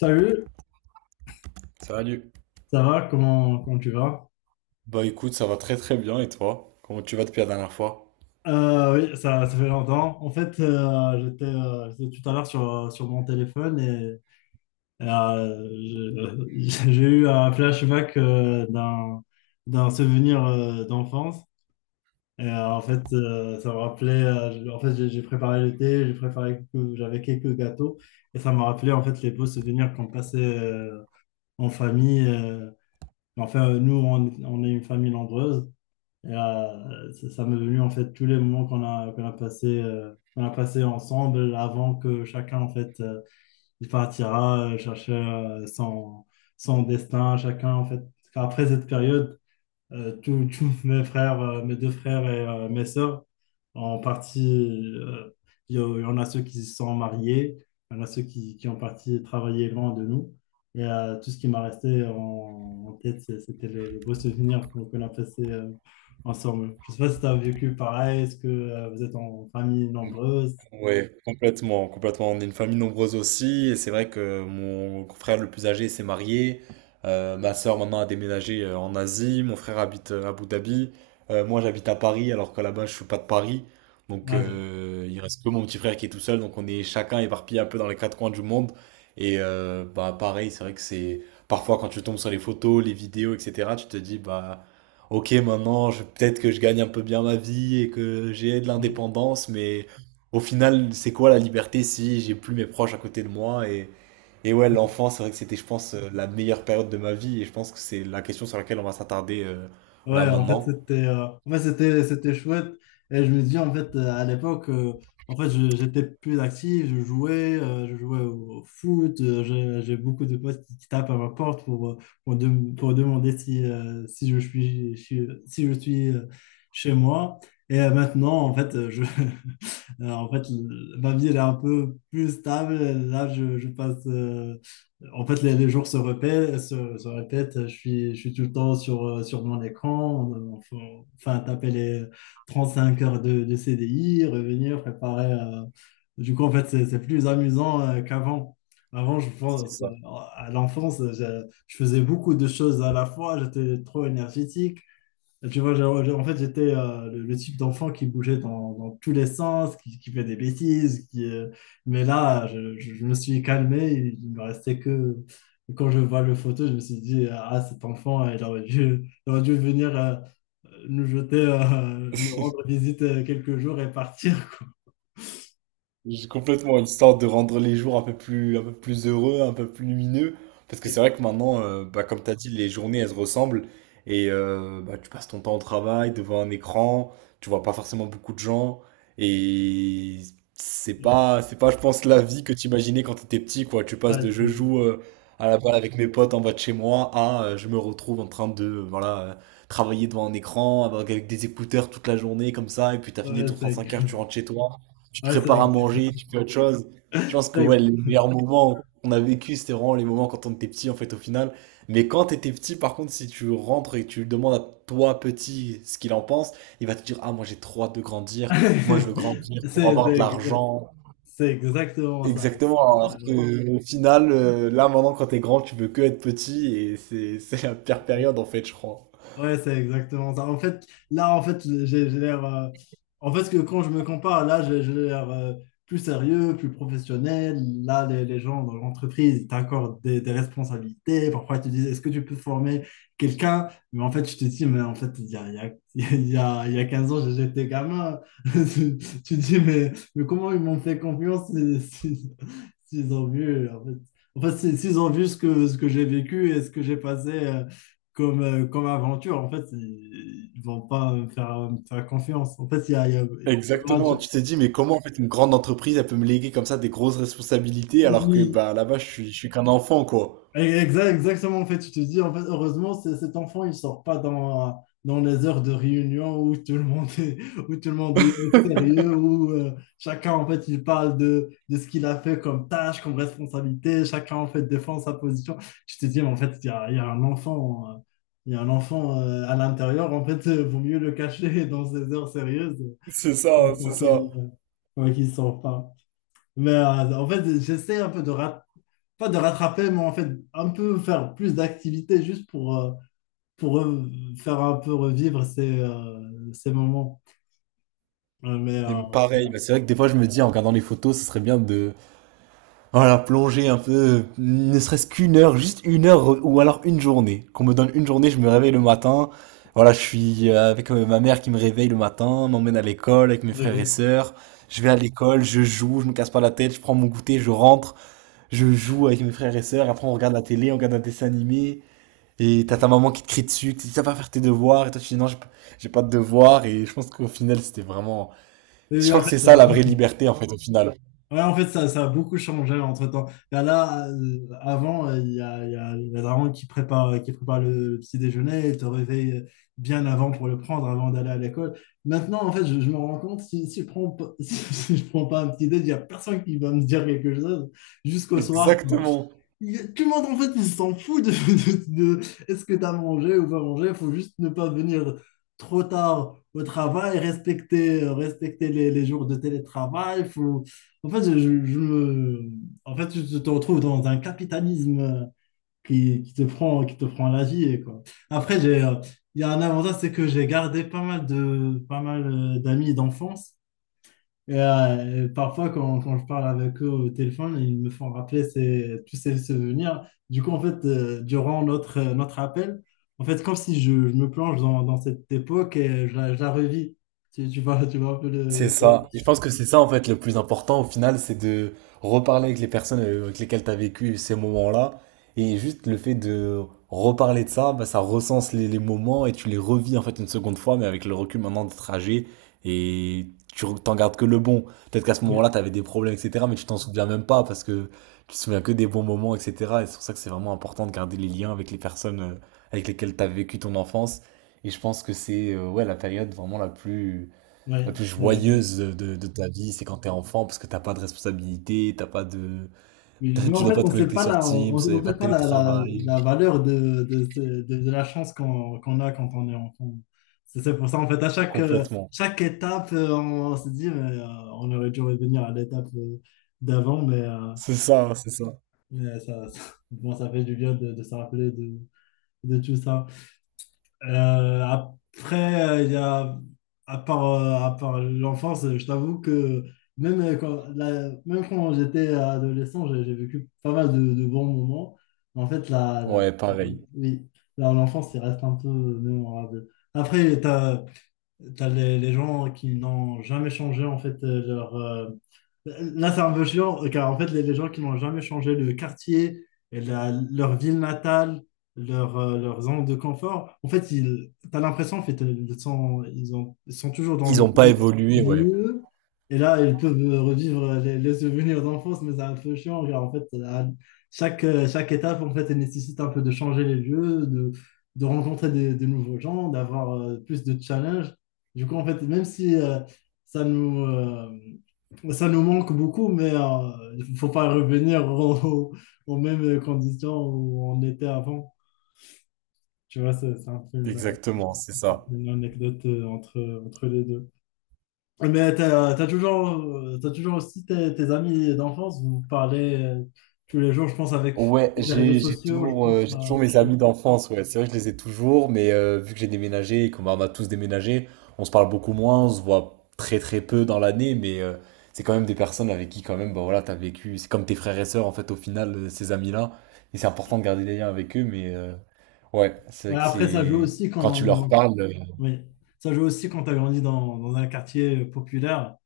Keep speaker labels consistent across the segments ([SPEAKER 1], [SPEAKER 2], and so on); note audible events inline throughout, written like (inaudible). [SPEAKER 1] Salut,
[SPEAKER 2] Salut.
[SPEAKER 1] ça va? Comment tu vas?
[SPEAKER 2] Bah écoute, ça va très très bien et toi? Comment tu vas depuis la dernière fois?
[SPEAKER 1] Oui, ça fait longtemps. En fait, j'étais tout à l'heure sur, sur mon téléphone et j'ai (laughs) j'ai eu un flashback d'un souvenir d'enfance. Et en fait, ça me rappelait. En fait, j'ai préparé le thé, j'avais quelques gâteaux, et ça me rappelait en fait les beaux souvenirs qu'on passait en famille. Enfin, nous, on est une famille nombreuse. Et, ça m'est venu en fait tous les moments qu'on a passé ensemble avant que chacun en fait il partira chercher son destin. Chacun en fait, enfin, après cette période, tous (laughs) tous mes frères, mes deux frères et mes sœurs, en partie, euh, il y en a ceux qui se sont mariés, il y en a ceux qui ont parti travailler loin de nous. Et tout ce qui m'a resté en tête, c'était les beaux souvenirs qu'on a passés ensemble. Je ne sais pas si tu as vécu pareil. Est-ce que vous êtes en famille nombreuse?
[SPEAKER 2] Oui, complètement, complètement. On est une famille nombreuse aussi, et c'est vrai que mon frère le plus âgé s'est marié. Ma sœur maintenant a déménagé en Asie. Mon frère habite à Abu Dhabi. Moi, j'habite à Paris, alors que là-bas, je suis pas de Paris. Donc,
[SPEAKER 1] Ah,
[SPEAKER 2] il reste que mon petit frère qui est tout seul. Donc, on est chacun éparpillé un peu dans les quatre coins du monde. Et bah, pareil, c'est vrai que c'est parfois quand tu tombes sur les photos, les vidéos, etc. Tu te dis bah Ok, maintenant, peut-être que je gagne un peu bien ma vie et que j'ai de
[SPEAKER 1] je-
[SPEAKER 2] l'indépendance, mais au final, c'est quoi la liberté si j'ai plus mes proches à côté de moi et ouais, l'enfant, c'est vrai que c'était, je pense, la meilleure période de ma vie et je pense que c'est la question sur laquelle on va s'attarder là
[SPEAKER 1] ouais, en fait,
[SPEAKER 2] maintenant.
[SPEAKER 1] c'était en fait, c'était chouette. Et je me dis, en fait, à l'époque, en fait, j'étais plus actif, je jouais au foot. J'ai beaucoup de potes qui tapent à ma porte pour, pour demander si, si je suis chez moi. Et maintenant, en fait, (laughs) en fait, ma vie, elle est un peu plus stable. Là, je passe. En fait, les jours se répètent, se répètent. Je suis tout le temps sur, sur mon écran. Enfin, taper les 35 heures de CDI, revenir, préparer. Du coup, en fait, c'est plus amusant qu'avant. Avant, je
[SPEAKER 2] C'est
[SPEAKER 1] pense,
[SPEAKER 2] ça.
[SPEAKER 1] à l'enfance, je faisais beaucoup de choses à la fois. J'étais trop énergétique. Tu vois, en fait, j'étais le type d'enfant qui bougeait dans tous les sens, qui fait des bêtises, qui, mais là, je me suis calmé, il me restait que... Quand je vois le photo, je me suis dit, ah, cet enfant, il aurait dû venir nous jeter, (laughs) nous rendre visite quelques jours et partir.
[SPEAKER 2] J'ai complètement, histoire de rendre les jours un peu plus heureux, un peu plus lumineux. Parce que c'est vrai que maintenant, bah, comme tu as dit, les journées, elles se ressemblent. Et bah, tu passes ton temps au travail, devant un écran, tu vois pas forcément beaucoup de gens. Et
[SPEAKER 1] (laughs)
[SPEAKER 2] c'est pas, je pense, la vie que tu imaginais quand tu étais petit, quoi. Tu
[SPEAKER 1] Ouais,
[SPEAKER 2] passes de je joue à la balle avec mes potes en bas de chez moi à je me retrouve en train de, voilà, travailler devant un écran, avec des écouteurs toute la journée, comme ça. Et puis tu as fini
[SPEAKER 1] ouais,
[SPEAKER 2] ton
[SPEAKER 1] c'est-
[SPEAKER 2] 35 heures, tu rentres chez toi, tu
[SPEAKER 1] ouais, c'est
[SPEAKER 2] prépares à
[SPEAKER 1] ex-
[SPEAKER 2] manger, tu fais autre chose. Je pense
[SPEAKER 1] c'est
[SPEAKER 2] que
[SPEAKER 1] ex-
[SPEAKER 2] ouais, les meilleurs moments qu'on a vécu, c'était vraiment les moments quand on était petit, en fait, au final. Mais quand t'étais petit, par contre, si tu rentres et que tu lui demandes à toi, petit, ce qu'il en pense, il va te dire, ah, moi, j'ai trop hâte de grandir. Moi, je veux
[SPEAKER 1] (laughs)
[SPEAKER 2] grandir pour
[SPEAKER 1] c'est-
[SPEAKER 2] avoir
[SPEAKER 1] c'est
[SPEAKER 2] de
[SPEAKER 1] ex-
[SPEAKER 2] l'argent.
[SPEAKER 1] c'est exactement ça.
[SPEAKER 2] Exactement. Alors que, au final, là, maintenant, quand t'es grand, tu veux que être petit et c'est, (laughs) c'est la pire
[SPEAKER 1] Ouais.
[SPEAKER 2] période, en fait, je crois.
[SPEAKER 1] Ouais, c'est exactement ça. En fait, là, en fait, j'ai l'air. En fait, que quand je me compare, là, j'ai l'air plus sérieux, plus professionnel. Là, les gens dans l'entreprise, ils t'accordent des responsabilités. Parfois, ils te disent, est-ce que tu peux former quelqu'un? Mais en fait, je te dis, mais en fait, (laughs) il y a 15 ans, j'étais gamin. (laughs) Tu, tu dis, mais comment ils m'ont fait confiance s'ils ont vu, en fait, s'ils ont vu ce que j'ai vécu et ce que j'ai passé. Comme, comme aventure, en fait, ils ne vont pas me faire confiance. En fait, il y a pas-
[SPEAKER 2] Exactement, tu t'es dit, mais comment en fait une grande entreprise elle peut me léguer comme ça des grosses responsabilités alors que
[SPEAKER 1] oui.
[SPEAKER 2] bah là-bas je suis qu'un enfant quoi.
[SPEAKER 1] Exactement, en fait, tu te dis, en fait, heureusement, cet enfant, il sort pas dans, dans les heures de réunion où tout le monde est, (laughs) où tout le monde est sérieux, où chacun, en fait, il parle de ce qu'il a fait comme tâche, comme responsabilité, chacun, en fait, défend sa position. Tu te dis, mais en fait, il y a un enfant, à l'intérieur, en fait, vaut mieux le cacher (laughs) dans ces heures sérieuses.
[SPEAKER 2] C'est ça,
[SPEAKER 1] Pour
[SPEAKER 2] c'est ça.
[SPEAKER 1] qu'il pour qu'il s'en Mais en fait, j'essaie un peu de rat- pas de rattraper, mais en fait, un peu faire plus d'activités juste pour faire un peu revivre ces, ces moments. Mais,
[SPEAKER 2] Et pareil,
[SPEAKER 1] voilà.
[SPEAKER 2] bah, c'est vrai que des fois je me dis en regardant les photos, ce serait bien de voilà, plonger un peu, ne serait-ce qu'une heure, juste une heure ou alors une journée. Qu'on me donne une journée, je me réveille le matin. Voilà, je suis avec ma mère qui me réveille le matin, m'emmène à l'école avec mes
[SPEAKER 1] Mais,
[SPEAKER 2] frères et
[SPEAKER 1] oui.
[SPEAKER 2] sœurs. Je vais à l'école, je joue, je me casse pas la tête, je prends mon goûter, je rentre. Je joue avec mes frères et sœurs, après on regarde la télé, on regarde un dessin animé, et t'as ta
[SPEAKER 1] Mais
[SPEAKER 2] maman qui te crie dessus, qui te dit ça va faire tes devoirs, et toi tu dis non, j'ai pas de devoirs, et je pense qu'au final c'était vraiment.
[SPEAKER 1] oui,
[SPEAKER 2] Je
[SPEAKER 1] oui,
[SPEAKER 2] crois
[SPEAKER 1] en
[SPEAKER 2] que
[SPEAKER 1] fait,
[SPEAKER 2] c'est ça
[SPEAKER 1] ça.
[SPEAKER 2] la vraie liberté en fait, au final.
[SPEAKER 1] Ouais, en fait, ça a beaucoup changé entre-temps. Là, avant, il y a la daronne qui prépare le petit déjeuner, et te réveille bien avant pour le prendre, avant d'aller à l'école. Maintenant, en fait, je me rends compte, si, si je prends, pas- (laughs) si, je prends pas un petit déj, il n'y a personne qui va me dire quelque chose jusqu'au soir. Bah,
[SPEAKER 2] Exactement.
[SPEAKER 1] y tout le monde, en fait, il s'en fout de, est-ce que tu as mangé ou pas mangé. Il faut juste ne pas venir trop tard au travail, respecter les jours de télétravail. Faut... En fait, je me... en fait, tu te retrouves dans un capitalisme qui, qui te prend la vie, et quoi. Après, il y a un avantage, c'est que j'ai gardé pas mal d'amis d'enfance. Et, parfois, quand je parle avec eux au téléphone, ils me font rappeler tous ces souvenirs. Du coup, en fait, durant notre appel, en fait, comme si je me plonge dans cette époque et je la revis. Tu vois un peu
[SPEAKER 2] C'est
[SPEAKER 1] le...
[SPEAKER 2] ça. Et je pense que c'est ça, en fait, le plus important au final, c'est de reparler avec les personnes avec lesquelles tu as vécu ces moments-là. Et juste le fait de reparler de ça, bah, ça recense les moments et tu les revis, en fait, une seconde fois, mais avec le recul maintenant des trajets. Et t'en gardes que le bon. Peut-être qu'à ce moment-là,
[SPEAKER 1] oui,
[SPEAKER 2] tu avais des problèmes, etc. Mais tu t'en souviens même pas parce que tu te souviens que des bons moments, etc. Et c'est pour ça que c'est vraiment important de garder les liens avec les personnes avec lesquelles tu as vécu ton enfance. Et je pense que c'est ouais, la période vraiment la plus
[SPEAKER 1] oui.
[SPEAKER 2] joyeuse de ta vie, c'est quand t'es enfant, parce que t'as pas de responsabilité, t'as pas de... (laughs)
[SPEAKER 1] Oui, mais
[SPEAKER 2] t'as-
[SPEAKER 1] nous,
[SPEAKER 2] tu
[SPEAKER 1] en
[SPEAKER 2] dois
[SPEAKER 1] fait,
[SPEAKER 2] pas
[SPEAKER 1] on
[SPEAKER 2] te
[SPEAKER 1] ne sait
[SPEAKER 2] connecter
[SPEAKER 1] pas
[SPEAKER 2] sur
[SPEAKER 1] la, on,
[SPEAKER 2] Teams, y a
[SPEAKER 1] on
[SPEAKER 2] pas
[SPEAKER 1] sait
[SPEAKER 2] de
[SPEAKER 1] pas la, la,
[SPEAKER 2] télétravail,
[SPEAKER 1] la valeur de, de la chance qu'on a quand on est enfant. C'est pour ça, en fait,
[SPEAKER 2] complètement.
[SPEAKER 1] chaque étape, on se dit, mais, on aurait dû revenir à l'étape d'avant, mais, euh,
[SPEAKER 2] C'est ça, c'est ça.
[SPEAKER 1] mais (laughs) bon, ça fait du bien de se rappeler de tout ça. Après, à part, à part l'enfance, je t'avoue que même quand, même quand j'étais adolescent, j'ai vécu pas mal de bons moments. En fait,
[SPEAKER 2] Ouais, pareil.
[SPEAKER 1] oui, l'enfance, il reste un peu mémorable. Après, t'as les gens qui n'ont jamais changé en fait leur. Là, c'est un peu chiant, car en fait, les gens qui n'ont jamais changé le quartier, et leur ville natale, leur zone de confort, en fait, ils, t'as l'impression en fait, ils sont toujours dans
[SPEAKER 2] Ils
[SPEAKER 1] le
[SPEAKER 2] ont pas
[SPEAKER 1] même
[SPEAKER 2] évolué, ouais.
[SPEAKER 1] lieu. Et là, ils peuvent revivre les souvenirs d'enfance, mais c'est un peu chiant, car en fait, chaque étape, en fait, elle nécessite un peu de changer les lieux, de rencontrer des nouveaux gens, d'avoir plus de challenges. Du coup, en fait, même si ça nous, euh, ça nous manque beaucoup, mais il faut pas revenir (laughs) aux mêmes conditions où on était avant. Tu vois, c'est un peu une,
[SPEAKER 2] Exactement, c'est ça.
[SPEAKER 1] une anecdote entre les deux. Mais t'as toujours aussi tes amis d'enfance, vous parlez tous les jours, je pense, avec,
[SPEAKER 2] Ouais,
[SPEAKER 1] avec les réseaux
[SPEAKER 2] j'ai
[SPEAKER 1] sociaux, je
[SPEAKER 2] toujours
[SPEAKER 1] pense.
[SPEAKER 2] j'ai
[SPEAKER 1] Ça
[SPEAKER 2] toujours mes
[SPEAKER 1] ça- aide.
[SPEAKER 2] amis d'enfance, ouais. C'est vrai que je les ai toujours, mais vu que j'ai déménagé et on a tous déménagé, on se parle beaucoup moins, on se voit très très peu dans l'année, mais c'est quand même des personnes avec qui quand même bah voilà, t'as vécu, c'est comme tes frères et sœurs en fait au final ces amis-là, et c'est important de garder des liens avec eux, mais ouais, c'est vrai
[SPEAKER 1] Ouais,
[SPEAKER 2] que
[SPEAKER 1] après, ça joue
[SPEAKER 2] c'est
[SPEAKER 1] aussi
[SPEAKER 2] quand tu leur
[SPEAKER 1] quand
[SPEAKER 2] parles,
[SPEAKER 1] Oui, ça joue aussi quand tu as grandi dans un quartier populaire.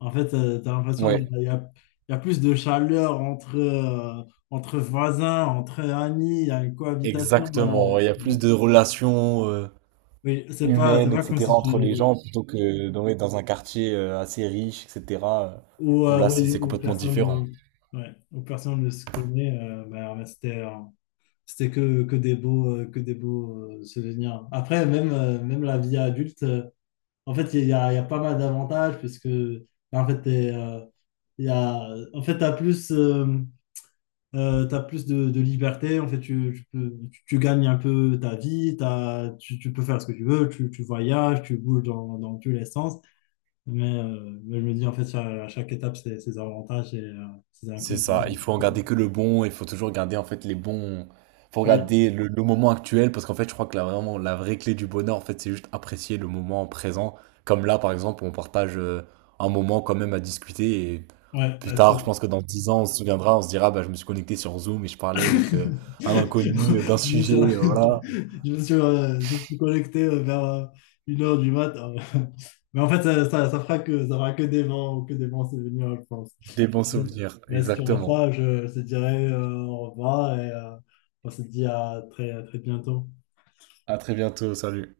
[SPEAKER 1] En fait, tu as l'impression qu'il
[SPEAKER 2] ouais,
[SPEAKER 1] y a, il y a- il y a plus de chaleur entre voisins, entre amis, il y a une cohabitation.
[SPEAKER 2] exactement, il y a
[SPEAKER 1] Euh,
[SPEAKER 2] plus de relations,
[SPEAKER 1] oui, c'est pas, c'est
[SPEAKER 2] humaine,
[SPEAKER 1] pas comme
[SPEAKER 2] etc.,
[SPEAKER 1] si
[SPEAKER 2] entre les
[SPEAKER 1] tu.
[SPEAKER 2] gens, plutôt que dans, ouais, dans un quartier assez riche, etc., euh, où là, c'est
[SPEAKER 1] Oui,
[SPEAKER 2] c'est
[SPEAKER 1] ou
[SPEAKER 2] complètement
[SPEAKER 1] personne
[SPEAKER 2] différent.
[SPEAKER 1] ne, ouais, ou personne ne se connaît. Bah, c'était que des beaux, souvenirs. Après, même la vie adulte. En fait, il y a pas mal d'avantages puisque en fait, t'es, il y a, en fait, t'as plus de liberté. En fait, tu gagnes un peu ta vie. Tu peux faire ce que tu veux. Tu voyages, tu bouges dans tous les sens. Mais je me dis, en fait, à chaque étape, c'est ses avantages et ses
[SPEAKER 2] C'est ça, il
[SPEAKER 1] inconvénients.
[SPEAKER 2] faut en garder que le bon, il faut toujours garder en fait les bons... Faut
[SPEAKER 1] Oui,
[SPEAKER 2] regarder le moment actuel, parce qu'en fait, je crois que la, vraiment, la vraie clé du bonheur, en fait, c'est juste apprécier le moment présent. Comme là, par exemple, on partage un moment quand même à discuter, et
[SPEAKER 1] ouais.
[SPEAKER 2] plus tard, je pense que dans 10 ans, on se souviendra, on se dira, bah, je me suis connecté sur Zoom et je parlais avec
[SPEAKER 1] (laughs)
[SPEAKER 2] un inconnu d'un
[SPEAKER 1] Je me suis,
[SPEAKER 2] sujet, voilà,
[SPEAKER 1] (laughs) je me suis connecté vers 1 h du matin. (laughs) Mais en fait, ça fera que des vents c'est souvenirs, je pense.
[SPEAKER 2] des bons
[SPEAKER 1] Mais,
[SPEAKER 2] souvenirs,
[SPEAKER 1] mais si on va
[SPEAKER 2] exactement.
[SPEAKER 1] pas, je te dirai au revoir et on se dit à très bientôt.
[SPEAKER 2] À très bientôt. Salut.